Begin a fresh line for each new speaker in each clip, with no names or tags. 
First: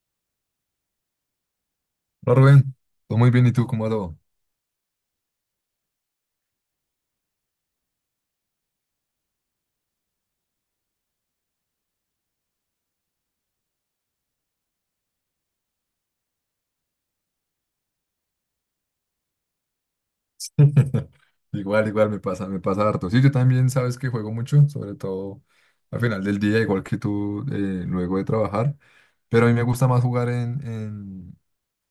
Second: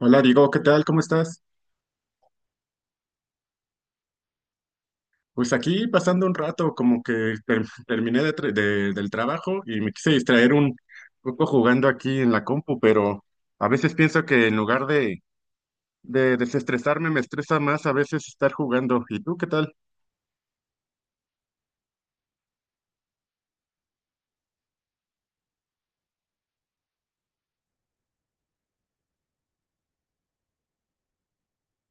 Hola Diego, ¿qué tal? ¿Cómo estás?
Hola Rubén, todo muy bien, ¿y tú cómo va todo?
Pues aquí pasando un rato, como que terminé del trabajo y me quise distraer un poco jugando aquí en la compu, pero a veces pienso que en lugar de desestresarme, me estresa más a veces estar jugando. ¿Y tú qué tal?
Igual, igual me pasa harto. Sí, yo también sabes que juego mucho, sobre todo al final del día, igual que tú, luego de trabajar, pero a mí me gusta más jugar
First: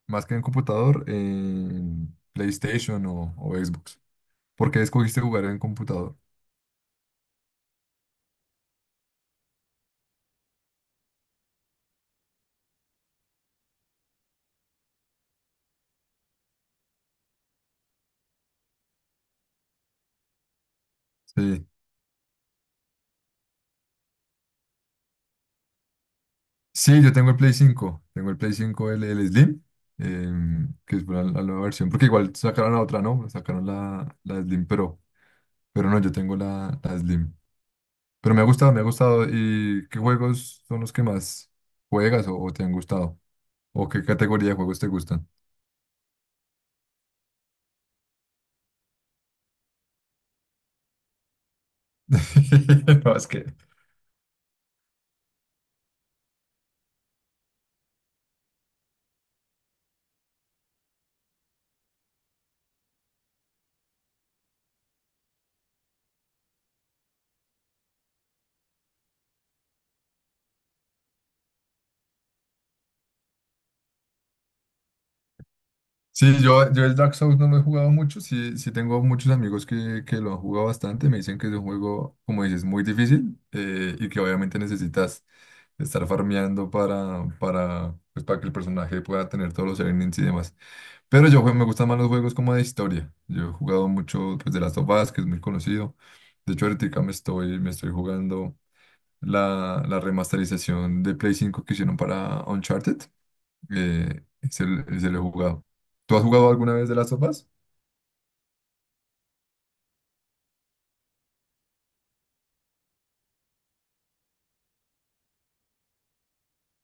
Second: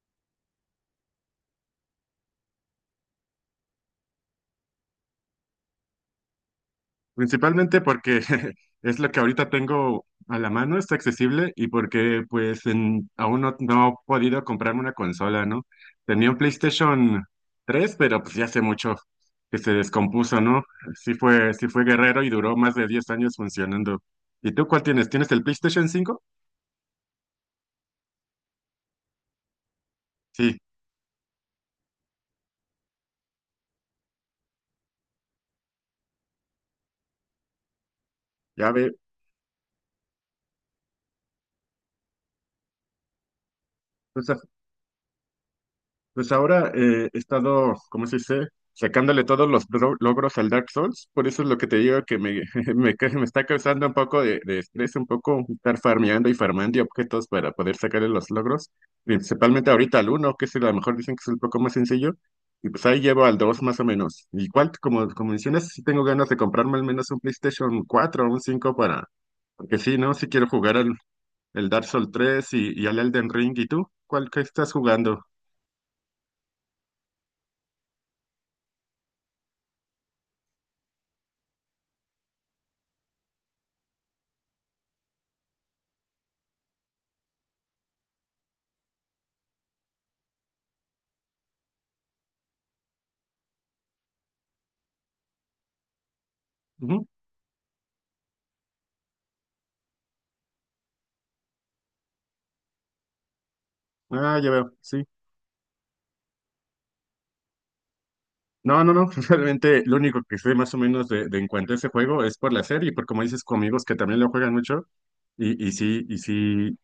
más que en computador, en PlayStation o Xbox. ¿Por qué escogiste jugar en computador?
Principalmente porque es lo que ahorita tengo a la mano, está accesible y porque aún no he podido comprarme una consola, ¿no? Tenía un PlayStation tres, pero pues ya hace mucho que se descompuso, ¿no? Sí fue,
Sí.
sí fue guerrero y duró más de 10 años funcionando. ¿Y tú cuál tienes? ¿Tienes el PlayStation cinco?
Sí, yo tengo el Play cinco, el Slim,
Sí,
que es la nueva versión, porque igual sacaron la otra, ¿no? Sacaron la Slim, pero no, yo tengo la Slim. Pero me ha
ya
gustado, me ha
ve.
gustado. ¿Y qué juegos son los que más juegas o te han gustado? ¿O qué
pues,
categoría de juegos te gustan?
Pues ahora he estado, ¿cómo se dice? Sacándole todos los logros al Dark Souls. Por eso es lo que te digo que me,
No,
me
es
está
que...
causando un poco de estrés, un poco estar farmeando y farmeando y objetos para poder sacarle los logros. Principalmente ahorita al uno que a lo mejor dicen que es un poco más sencillo. Y pues ahí llevo al 2 más o menos. Igual, como mencionas, sí tengo ganas de comprarme al menos un PlayStation cuatro o un 5 para... Porque sí, ¿no? Sí quiero jugar al el Dark Souls tres y al Elden Ring. ¿Y tú? ¿Cuál que estás jugando?
Sí, yo el Dark Souls no lo he jugado mucho. Sí, sí tengo muchos amigos que lo han jugado bastante, me dicen que es un juego, como dices, muy difícil, y que obviamente necesitas estar farmeando pues, para que el personaje pueda tener todos los elements y demás. Pero me gustan más los juegos como de historia. Yo he jugado mucho, pues, de Last of Us, que es muy conocido. De hecho, ahorita me estoy jugando la remasterización de Play 5 que hicieron para Uncharted. Eh,
Ah, ya
se,
veo,
lo
sí.
se lo he jugado. ¿Tú has jugado alguna vez de las sofás?
No, realmente lo único que sé más o menos de en cuanto a ese juego es por la serie, por como dices, con amigos que también lo juegan mucho y, y sí, y sí,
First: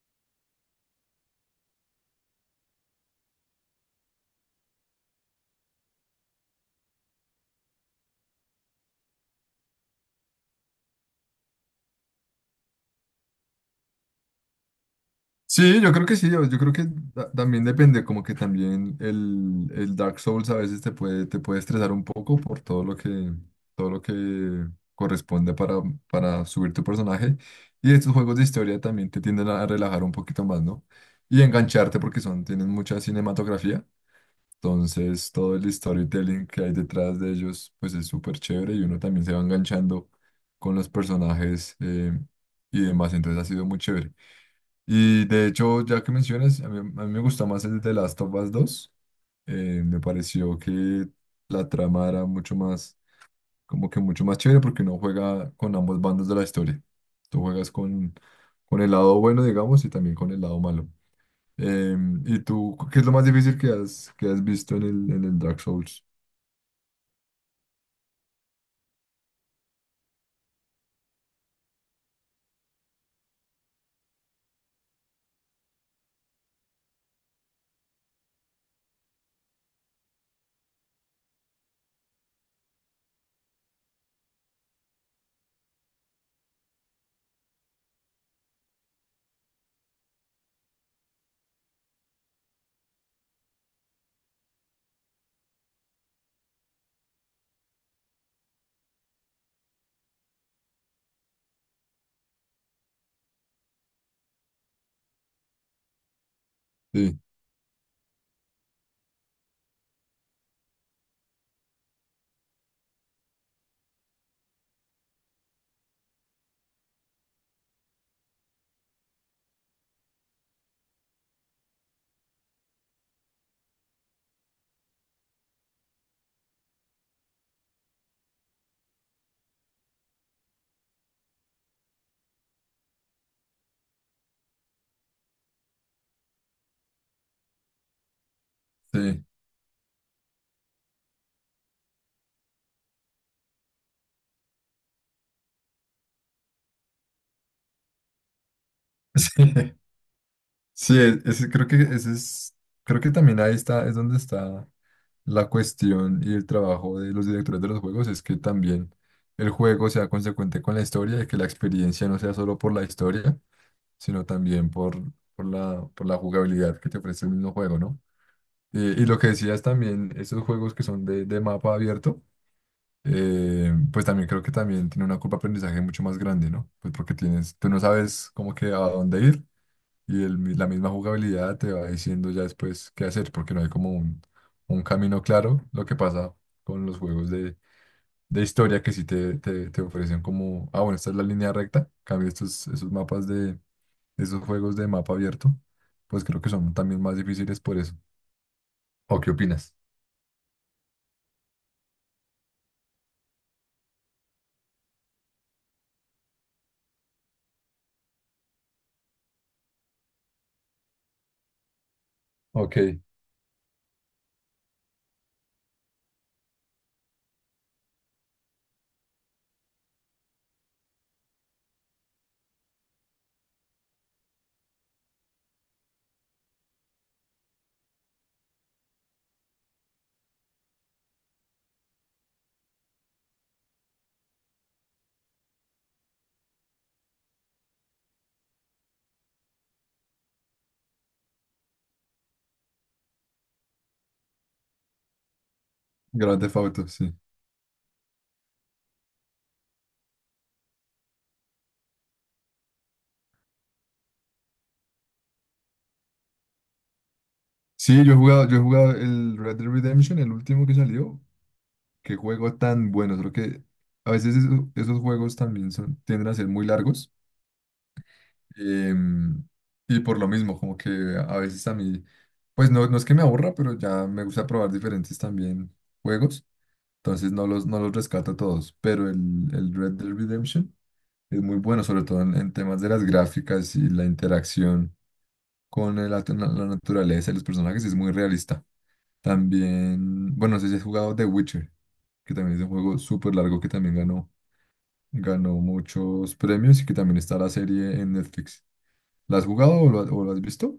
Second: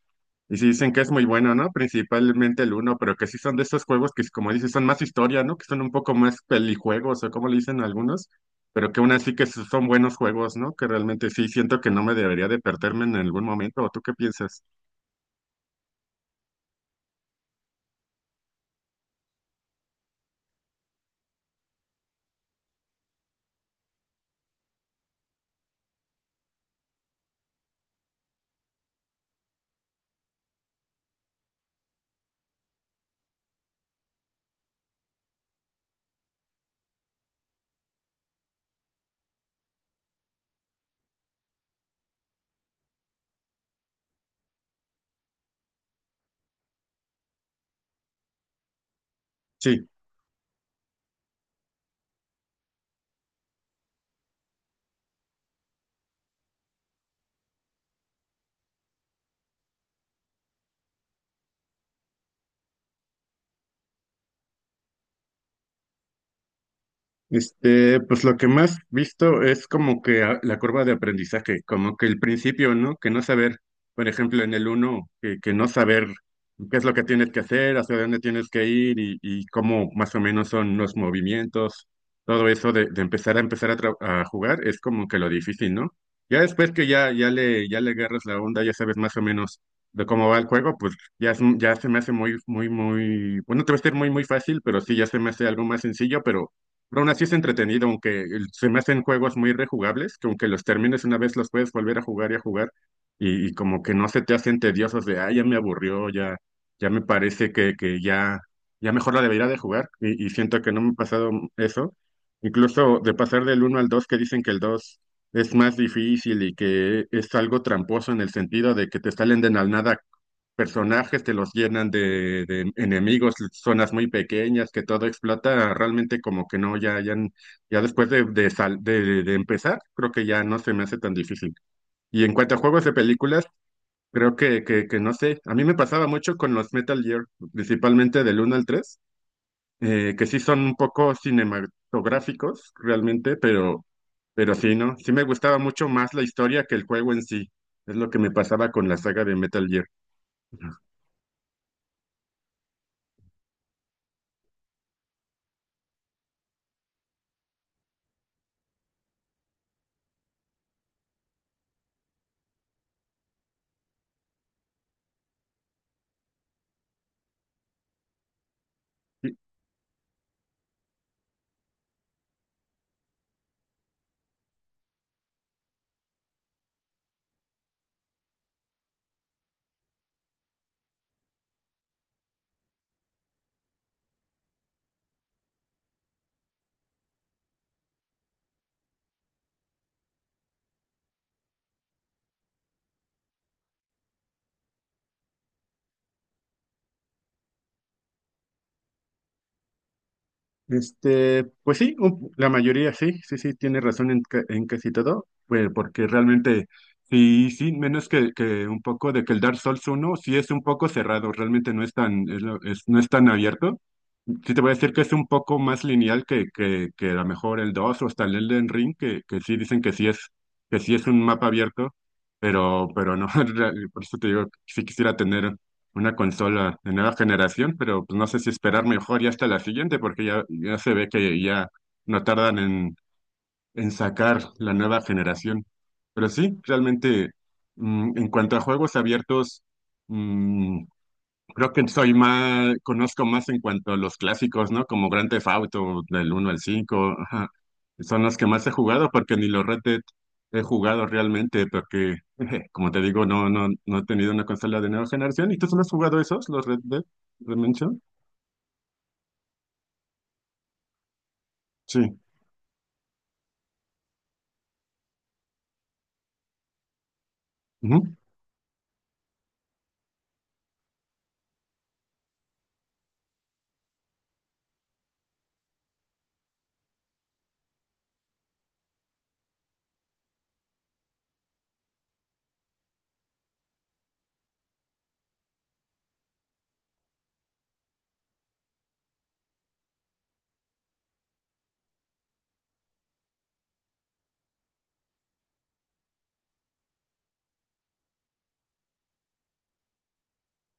y sí dicen que es muy bueno, ¿no? Principalmente el uno, pero que sí son de esos juegos que, como dices, son más historia, ¿no? Que son un poco más pelijuegos o como le dicen algunos, pero que aún así son buenos juegos, ¿no? Que realmente sí siento que no me debería de perderme en algún momento. ¿O tú qué piensas?
Sí, yo creo que sí. Yo creo que también depende, como que también el Dark Souls a veces te puede estresar un poco por todo lo que corresponde para subir tu personaje. Y estos juegos de historia también te tienden a relajar un poquito más, ¿no? Y engancharte porque tienen mucha cinematografía. Entonces, todo el storytelling que hay detrás de ellos, pues es súper chévere, y uno también se va enganchando con los personajes, y demás. Entonces, ha sido muy chévere. Y de hecho, ya que mencionas, a mí me gusta más el de Last of Us 2.
Sí.
Me pareció que la trama era mucho más, como que mucho más chévere porque uno juega con ambos bandos de la historia. Tú juegas con el lado bueno, digamos, y también con el lado malo. ¿Y tú qué es lo más difícil que has visto en el Dark Souls?
Este, pues lo que más visto es como que la curva de aprendizaje, como que el principio, ¿no? Que no saber, por ejemplo, en el uno, que no saber qué es lo que tienes que hacer, hacia dónde tienes que ir y cómo más o menos son los movimientos, todo eso de empezar a jugar es como que lo difícil, ¿no? Ya después que ya le agarras la onda, ya sabes más o menos de cómo va el juego, pues ya, ya se me hace bueno, te va a ser muy fácil, pero sí, ya se me hace algo más sencillo, pero aún así es entretenido, aunque se me hacen juegos muy rejugables, que aunque los termines una vez los puedes volver a jugar y a jugar, y como que no se te hacen tediosos de, ah, ya me aburrió, ya, ya me
Sí,
parece que ya, ya mejor la debería de jugar, y siento que no me ha pasado eso. Incluso de pasar del uno al dos, que dicen que el 2 es más difícil y que es algo tramposo en el sentido de que te salen de la nada personajes, te los llenan de enemigos, zonas muy pequeñas, que todo explota, realmente como que no, ya, ya, ya después de, sal- de empezar, creo que ya no se me hace tan difícil. Y en cuanto a juegos de películas, creo que no sé, a mí me pasaba mucho con los Metal Gear, principalmente del uno al tres,
sí,
que sí son un poco cinematográficos realmente, pero sí, ¿no? Sí me gustaba mucho más la historia que el juego en sí. Es lo que me pasaba con la saga de Metal
sí,
Gear. Ujú.
sí, creo que ese es... Creo que también ahí está, es donde está la cuestión y el trabajo de los directores de los juegos. Es que también el juego sea consecuente con la historia, y que la experiencia no sea solo por la historia, sino también por la jugabilidad que te ofrece el mismo juego, ¿no? Y lo que
Sí.
decías también, esos juegos que son de mapa abierto, pues también creo que también tiene una curva de aprendizaje mucho más grande, ¿no? Pues porque tú no sabes como que a dónde ir. Y la misma jugabilidad te va diciendo ya después qué hacer, porque no hay como un camino claro. Lo que pasa con los juegos de historia, que sí te ofrecen como, ah, bueno, esta es la línea recta. En cambio, estos, esos mapas de, esos juegos de mapa abierto, pues creo que son también más difíciles por eso. ¿O qué opinas?
Este, pues sí, la mayoría sí, tiene razón en casi todo, pues porque realmente sí, menos que un poco de que el Dark Souls 1 sí es un poco cerrado, realmente no es tan,
Ok.
no es tan abierto. Sí, te voy a decir que es un poco más lineal que a lo mejor el 2 o hasta el Elden Ring, que sí dicen que sí es un mapa abierto, pero no, por eso te digo, sí quisiera tener una consola de nueva generación, pero pues, no sé si esperar mejor ya hasta la siguiente, porque ya se ve que ya no tardan en sacar la nueva generación. Pero sí, realmente, en cuanto a juegos abiertos, mm, creo que soy más, conozco más en cuanto a los clásicos, ¿no? Como Grand Theft Auto, del
Grand
uno
Theft
al
Auto, sí.
5, ajá. Son los que más he jugado porque ni los Red Dead he jugado realmente porque, como te digo, no he tenido una consola de nueva generación. ¿Y tú solo has jugado esos, los Red Dead Redemption?
Sí, yo he jugado el Red Dead Redemption, el último que salió. Qué
Sí.
juego tan bueno. Creo que a veces, esos juegos también tienden a ser muy largos. Em, y por lo mismo, como que a veces a mí, pues no, no es que me aburra, pero ya me gusta probar diferentes también juegos. Entonces no los rescato todos, pero el Red Dead Redemption es muy bueno, sobre todo en temas de las gráficas, y la interacción con la naturaleza y los personajes es muy realista. También, bueno, no sé si has jugado The Witcher, que también es un juego súper largo, que también ganó muchos premios y que también está la serie en Netflix. ¿La has jugado o lo has visto?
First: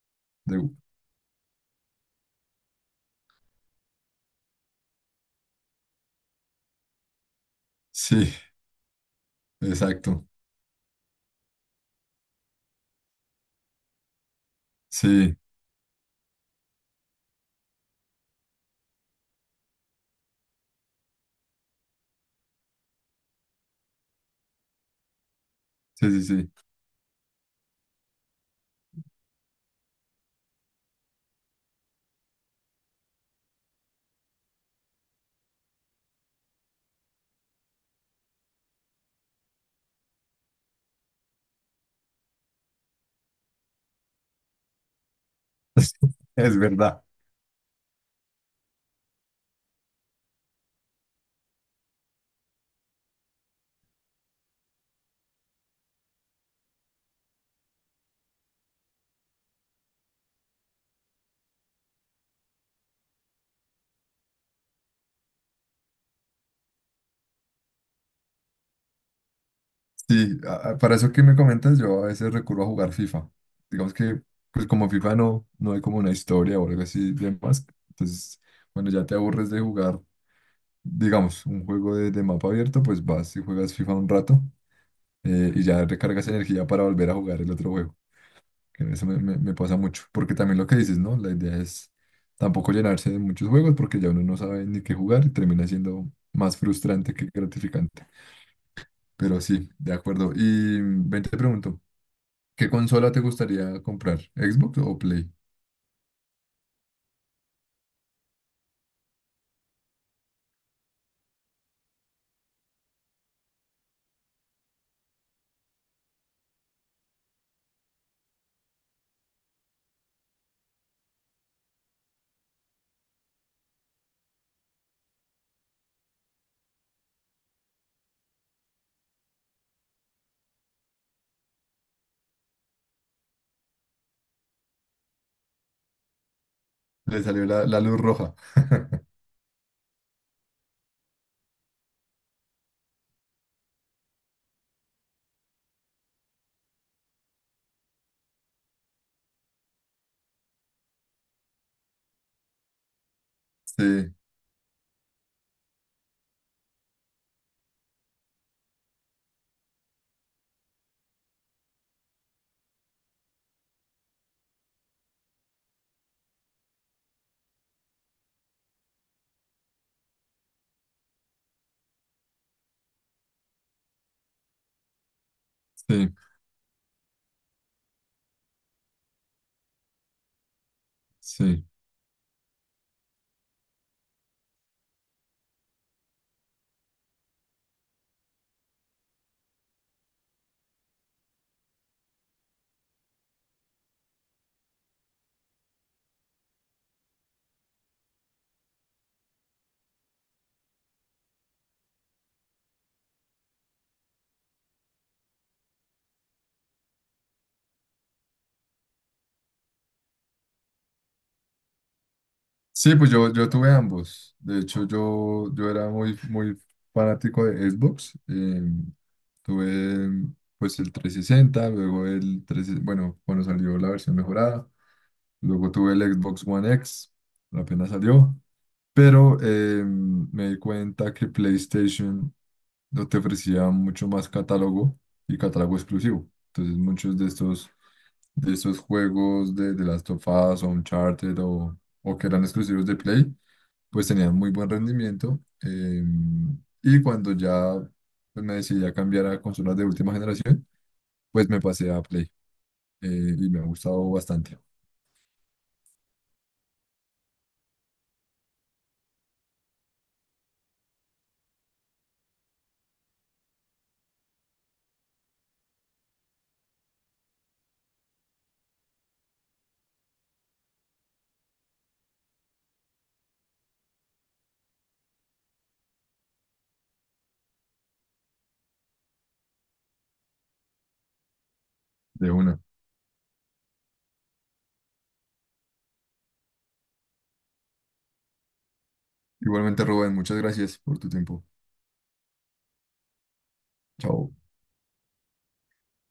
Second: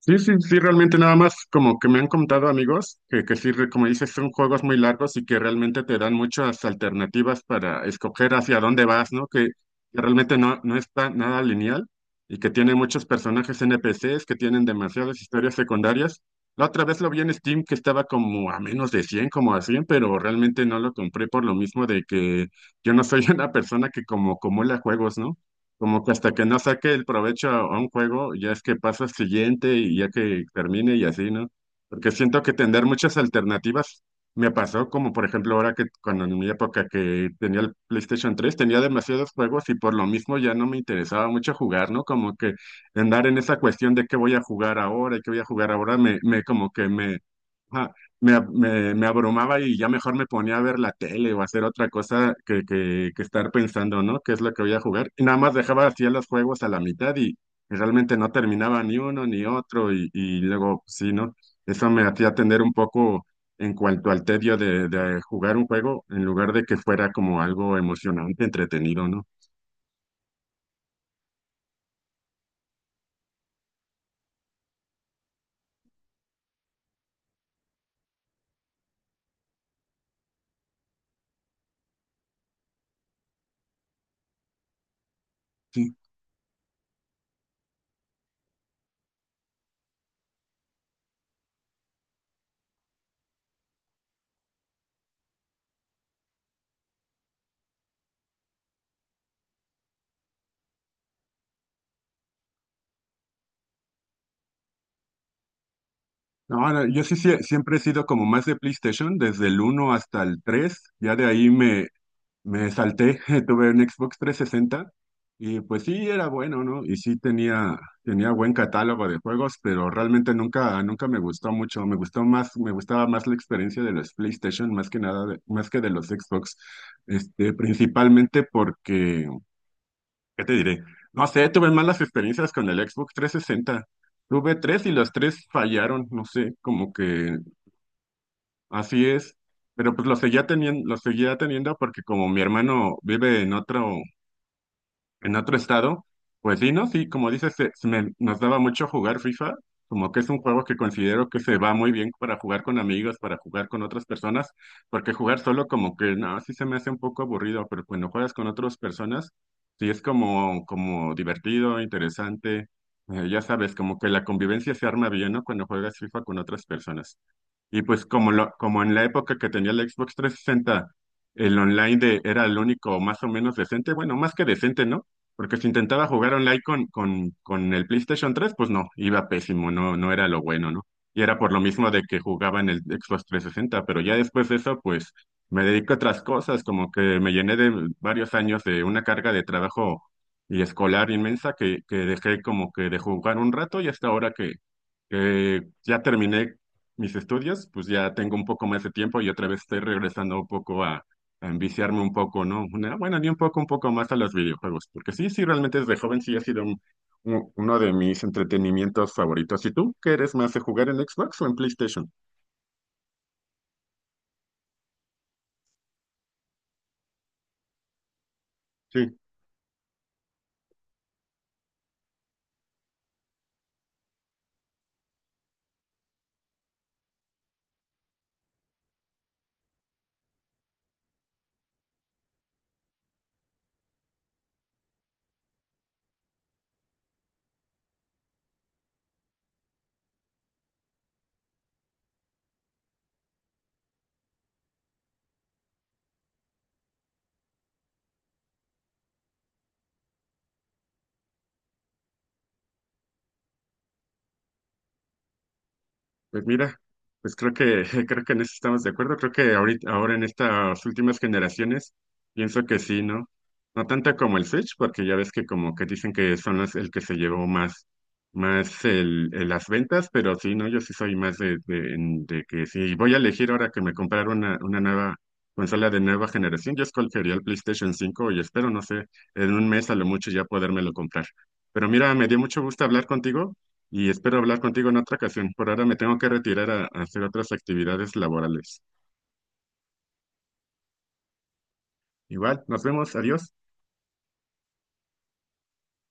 Sí, sí, sí,
De-
realmente nada más como que me han contado amigos que sí, como dices, son juegos muy largos y que realmente te dan muchas alternativas para
Sí,
escoger hacia dónde vas, ¿no? Que
exacto.
realmente no, no está nada lineal y que tiene muchos personajes NPCs que tienen demasiadas
Sí,
historias secundarias. La otra vez lo vi en Steam que estaba como a menos de cien, como a 100, pero realmente no lo compré por lo mismo de que yo no soy una persona que como acumula juegos, ¿no? Como
sí,
que
sí,
hasta que
sí.
no saque el provecho a un juego, ya es que pasa al siguiente y ya que termine y así, ¿no? Porque siento que tener muchas alternativas me pasó, como por ejemplo ahora que cuando en mi época que tenía el PlayStation tres tenía demasiados juegos y por lo mismo ya no me interesaba mucho jugar, ¿no? Como que andar en esa cuestión de qué voy a jugar ahora y qué voy a jugar ahora, me, me
Es
como que
verdad.
me, ajá, me abrumaba y ya mejor me ponía a ver la tele o hacer otra cosa que estar pensando, ¿no? ¿Qué es lo que voy a jugar? Y nada más dejaba así los juegos a la mitad y realmente no terminaba ni uno ni otro y luego, pues, sí, ¿no? Eso me hacía tener un poco en cuanto al tedio de jugar un juego en lugar de que fuera como algo emocionante, entretenido, ¿no?
Sí, para eso que me comentas, yo a veces recurro a jugar FIFA. Digamos que, pues, como FIFA no, no hay como una historia o algo así de más. Entonces, cuando ya te aburres de jugar, digamos, un juego de mapa abierto, pues vas y juegas FIFA un rato, y ya
Sí.
recargas energía para volver a jugar el otro juego. Que eso me pasa mucho, porque también lo que dices, ¿no? La idea es tampoco llenarse de muchos juegos porque ya uno no sabe ni qué jugar, y termina siendo más frustrante que gratificante. Pero sí, de acuerdo. Y ven, te pregunto, ¿qué consola te gustaría comprar? ¿Xbox o Play?
No, no, yo sí, siempre he sido como más de PlayStation, desde el uno hasta el tres. Ya de ahí me salté, tuve un Xbox trescientos sesenta y pues sí era bueno, ¿no? Tenía buen catálogo de juegos, pero realmente nunca me gustó mucho. Me gustaba más la experiencia de los PlayStation, más que nada, más que de los Xbox. Este, principalmente porque, ¿qué te diré? No sé, tuve malas experiencias con el Xbox trescientos sesenta. Tuve tres y los tres fallaron, no sé, como
Le
que
salió la luz roja.
así es. Pero pues lo seguía teniendo porque como mi hermano vive en otro, en otro estado, pues sí, ¿no? Sí, como dices, nos daba mucho jugar FIFA, como que es un juego que considero que se va muy bien para jugar con amigos, para jugar con otras
Sí,
personas, porque jugar solo como que, no, sí se me hace un poco aburrido, pero cuando juegas con otras personas, sí es como, como divertido, interesante, ya sabes, como que la convivencia se arma bien, ¿no? Cuando juegas FIFA con otras personas. Y pues como lo, como en la época que tenía el Xbox 360, el online era el único más o menos decente, bueno, más que decente, ¿no? Porque si intentaba
sí,
jugar online con el PlayStation 3, pues no, iba pésimo, no, no era lo bueno, ¿no? Y era por lo
sí.
mismo de que jugaba en el Xbox 360, pero ya después de eso, pues me dedico a otras cosas, como que me llené de varios años de una carga de trabajo y escolar inmensa que dejé como que de jugar un rato y hasta ahora que ya terminé mis estudios, pues ya tengo un poco más de tiempo y otra vez estoy regresando un poco a enviciarme un poco, ¿no? Una- bueno, ni un poco, un poco más a los videojuegos, porque sí, sí, realmente desde joven sí ha sido uno de mis entretenimientos favoritos. ¿Y tú, qué eres más de jugar en Xbox o en PlayStation?
Sí, pues yo tuve ambos. De hecho, yo era muy, muy fanático de Xbox.
Sí.
Tuve, pues, el 360, luego el tres, bueno, cuando salió la versión mejorada. Luego tuve el Xbox One X, apenas salió, pero me di cuenta que PlayStation no te ofrecía mucho más catálogo y catálogo exclusivo. Entonces, muchos de estos juegos de Last of Us o Uncharted o que eran exclusivos de Play, pues tenían muy buen rendimiento. Y cuando ya, pues, me decidí a cambiar a consolas de última generación, pues me pasé a Play, eh, y me ha gustado bastante.
Pues mira, pues creo que creo que en eso estamos de acuerdo. Creo que ahorita, ahora en estas últimas generaciones, pienso que sí, ¿no? No tanto como el Switch, porque ya ves que como que dicen que son las, el que se llevó más, más las ventas, pero sí, ¿no? Yo sí soy más de que si voy a elegir ahora que me comprar una nueva consola de nueva generación, yo escogería el PlayStation 5 y espero, no sé, en un mes a lo mucho ya podérmelo comprar. Pero mira, me
De
dio
una.
mucho gusto hablar contigo y espero hablar contigo en otra ocasión. Por ahora me tengo que retirar a hacer otras actividades laborales.
Igualmente, Rubén, muchas gracias por tu tiempo.
Igual, nos vemos, adiós.
Chao.